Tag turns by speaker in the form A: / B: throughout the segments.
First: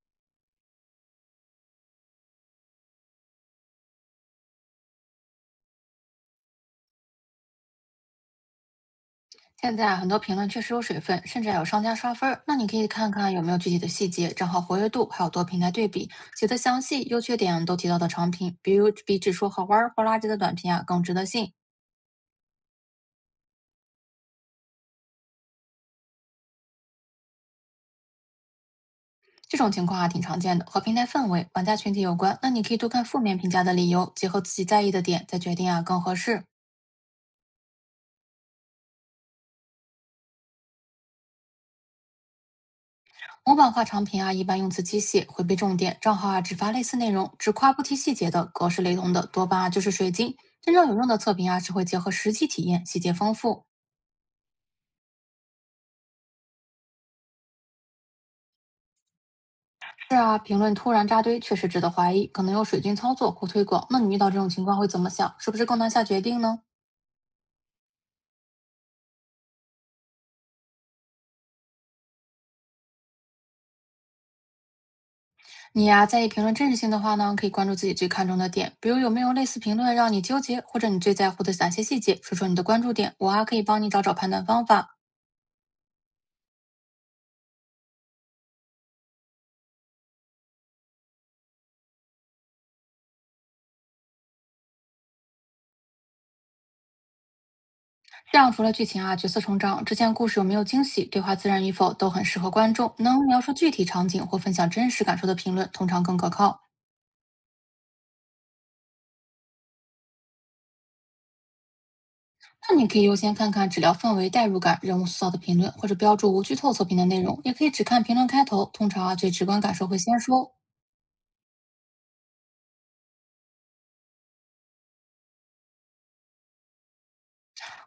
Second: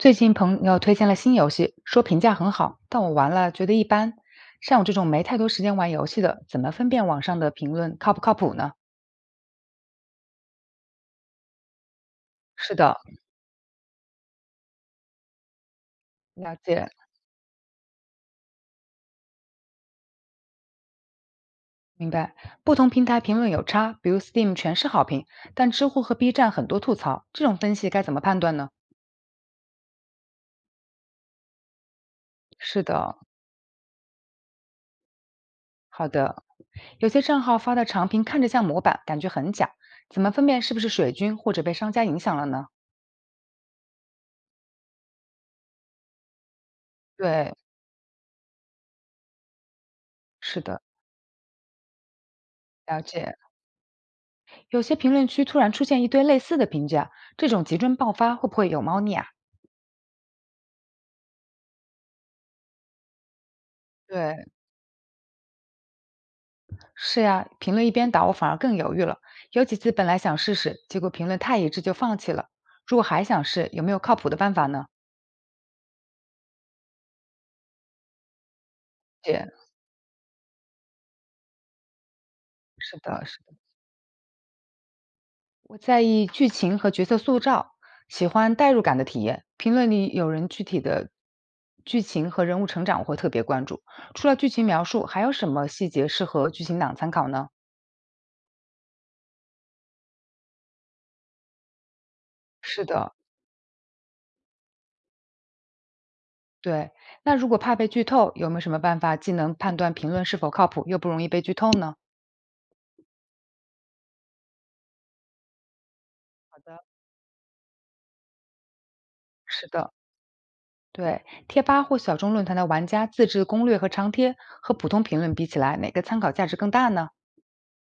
A: 最近朋友推荐了新游戏，说评价很好，但我玩了觉得一般。像我这种没太多时间玩游戏的，怎么分辨网上的评论靠不靠谱呢？
B: 现在啊很多评论确实有水分，甚至还有商家刷分儿。那你
A: 是
B: 可以
A: 的，
B: 看看有没有具体的细节、账号活跃度，还有多平台对比，写
A: 了
B: 的详
A: 解，
B: 细，优缺点都提到的长评，比如比只说好玩儿或垃圾的短评啊更值得信。
A: 明白。不同平台评论有差，比如 Steam 全是好评，但知乎和 B 站很多吐槽，这种分析该怎么判断呢？
B: 这种情况啊挺常见的，和平台氛围、玩家群体有关。那你可以
A: 是
B: 多看
A: 的，
B: 负面评价的理由，结合自己在意的点，再决定啊更
A: 好
B: 合适。
A: 的。有些账号发的长评看着像模板，感觉很假，怎么分辨是不是水军或者被商家影响了呢？
B: 模板化长评啊，一般用词机械，回避重点；账号啊只发类似内容，只
A: 对，
B: 夸不提细节的，格式雷同的，多半啊就是水晶。
A: 是
B: 真
A: 的，
B: 正有用的测评啊，是会结合实际体验，细
A: 了
B: 节丰
A: 解。
B: 富。
A: 有些评论区突然出现一堆类似的评价，这种集中爆发会不会有猫腻啊？
B: 是啊，评论突然扎堆确实值得怀疑，可能有水军操作或推广。那你遇到这
A: 对，
B: 种情况会怎么想？是不是更难下决定呢？
A: 是呀，评论一边倒，我反而更犹豫了。有几次本来想试试，结果评论太一致就放弃了。如果还想试，有没有靠谱的办法呢？
B: 你呀、在意评论真实性的话呢，可以关注自己最看重的点，比如有没有类
A: 姐，
B: 似评论让你纠结，或者你最在乎的哪些细节，说说你的关注
A: 是
B: 点，
A: 的，
B: 我
A: 是
B: 啊
A: 的，
B: 可以帮你找找判断方法。
A: 我在意剧情和角色塑造，喜欢代入感的体验。评论里有人具体的剧情和人物成长，我会特别关注。除了剧情描述，还有什么细节适合剧情党参考呢？
B: 这样除了剧情啊、角色成长、之前故事有没有惊喜、对话自然与否，都很适合观
A: 是
B: 众。
A: 的，
B: 能描述具体场景或分享真实感受的评论，通常更可靠。
A: 对，那如果怕被剧透，有没有什么办法既能判断评论是否靠谱，又不容易被剧透呢？
B: 那你可以优先看看治疗氛围、代入感、人物塑造的评论，或者标注无剧
A: 好
B: 透测
A: 的，
B: 评的内容。也可以只看评论开头，通常啊最直观
A: 是
B: 感受
A: 的，
B: 会先说。
A: 对，贴吧或小众论坛的玩家自制攻略和长贴，和普通评论比起来，哪个参考价值更大呢？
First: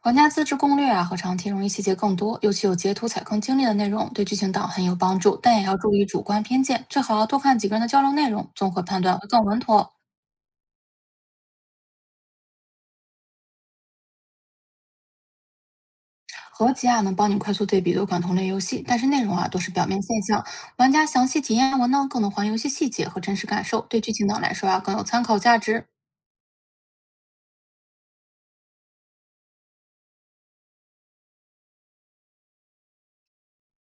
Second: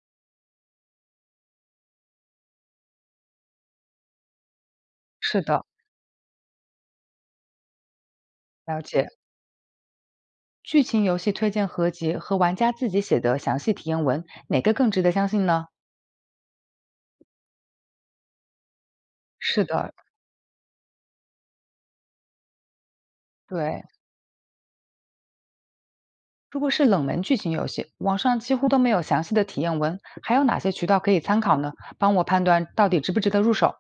B: 玩家自制攻略啊和长题容易细节更多，尤其有截图踩坑经历的内容，对剧情党很有帮助。
A: 是
B: 但也
A: 的，
B: 要注意主观偏见，最好要多看几个人的交流内容，综
A: 了
B: 合判
A: 解。
B: 断会更稳妥。
A: 剧情游戏推荐合集和玩家自己写的详细体验文，哪个更值得相信呢？
B: 合集啊能帮你快速对比多款同类游戏，但是内容啊都
A: 是
B: 是表
A: 的，
B: 面现象，玩家详细体验文呢更能还游戏细节和真实感受，
A: 对。
B: 对剧情党来说啊更有参考价值。
A: 如果是冷门剧情游戏，网上几乎都没有详细的体验文，还有哪些渠道可以参考呢？帮我判断到底值不值得入手。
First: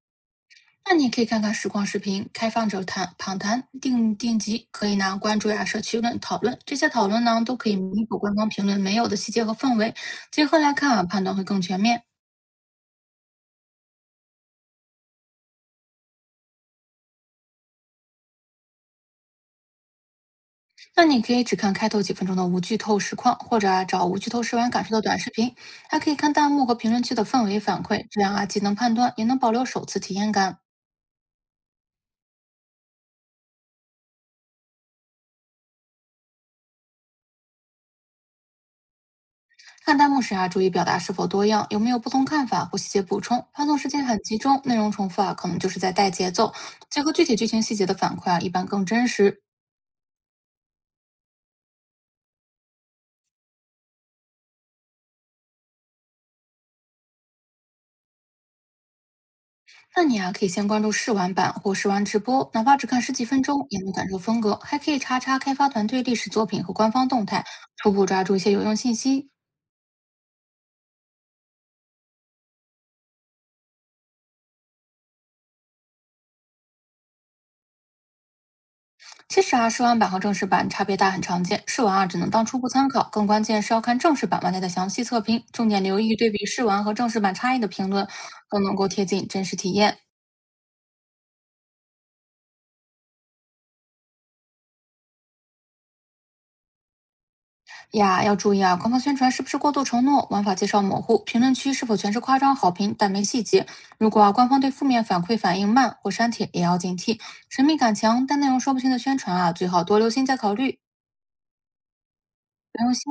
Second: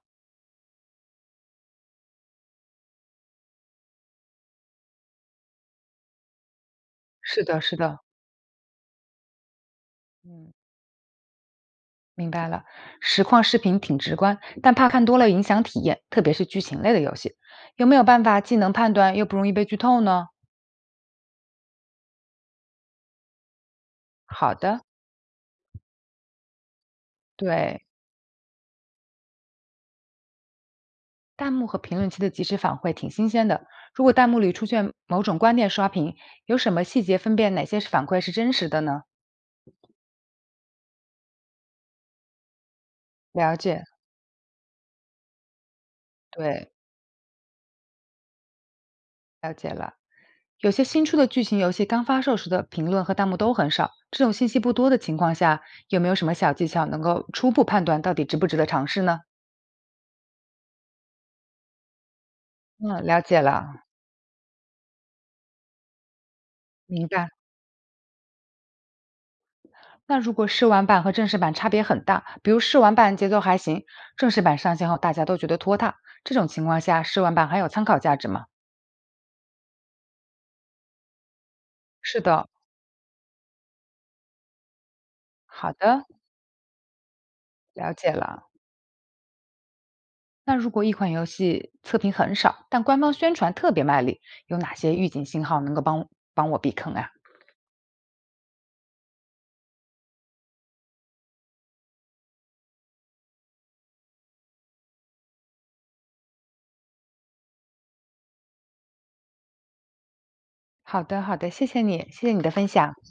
B: 那你也可以看看实况视频、开放者谈访谈、定级，可以呢关注呀、社区论讨论，这些讨论呢
A: 是
B: 都
A: 的，
B: 可以
A: 是的，
B: 弥补官方评论没有的细节和氛围，结
A: 嗯，
B: 合来看啊，判断会更全面。
A: 明白了。实况视频挺直观，但怕看多了影响体验，特别是剧情类的游戏。有没有办法既能判断又不容易被剧透呢？
B: 那你可以只看开头几分钟的无剧透实况，或者啊找无剧透
A: 好
B: 试玩感
A: 的，
B: 受的短视频，还可以看弹幕和评论区的氛围反
A: 对，
B: 馈，这样啊既能判断，也能保留首次体验感。
A: 弹幕和评论区的及时反馈挺新鲜的。如果弹幕里出现某种观点刷屏，有什么细节分辨哪些是反馈是真实的呢？
B: 看弹幕时啊，注意表达是否多样，有没有不同看法或细节补充。
A: 了
B: 发送
A: 解，
B: 时间很集中，内容重复啊，可能就是在带节奏。
A: 对，
B: 结合具体剧情细节的反馈啊，一般更真实。
A: 了解了。有些新出的剧情游戏刚发售时的评论和弹幕都很少，这种信息不多的情况下，有没有什么小技巧能够初步判断到底值不值得尝试呢？
B: 那你啊，可以先关注试玩版或试玩直播，哪怕只看
A: 嗯，
B: 十
A: 了
B: 几分
A: 解了，
B: 钟，也能感受风格。还可以查查开发团队历史作品和官
A: 明
B: 方动
A: 白。
B: 态，初步抓住一些有用信息。
A: 那如果试玩版和正式版差别很大，比如试玩版节奏还行，正式版上线后大家都觉得拖沓，这种情况下，试玩版还有参考价值吗？
B: 其实啊，试玩版和正式版差别大，很常见。试玩啊，只
A: 是
B: 能当
A: 的，
B: 初步参考，更关键是要看正式版玩家的详细测评，重
A: 好
B: 点留
A: 的，
B: 意对比试玩和正式版差异的评
A: 了
B: 论，
A: 解了。
B: 更能够贴近真实体验
A: 那如果一款游戏测评很少，但官方宣传特别卖力，有哪些预警信号能够帮我避坑啊？
B: 呀。要注意啊，官方宣传是不是过度承诺，玩法介绍模糊，评论区是否全是夸张好评但没细节。如果啊，官方对负面反馈反应慢或删帖，也要警惕。神秘感强但内容说不清的宣传啊，最好多留心再考虑。
A: 好的，好的，谢谢你，谢谢你的分
B: 不用
A: 享。
B: 谢。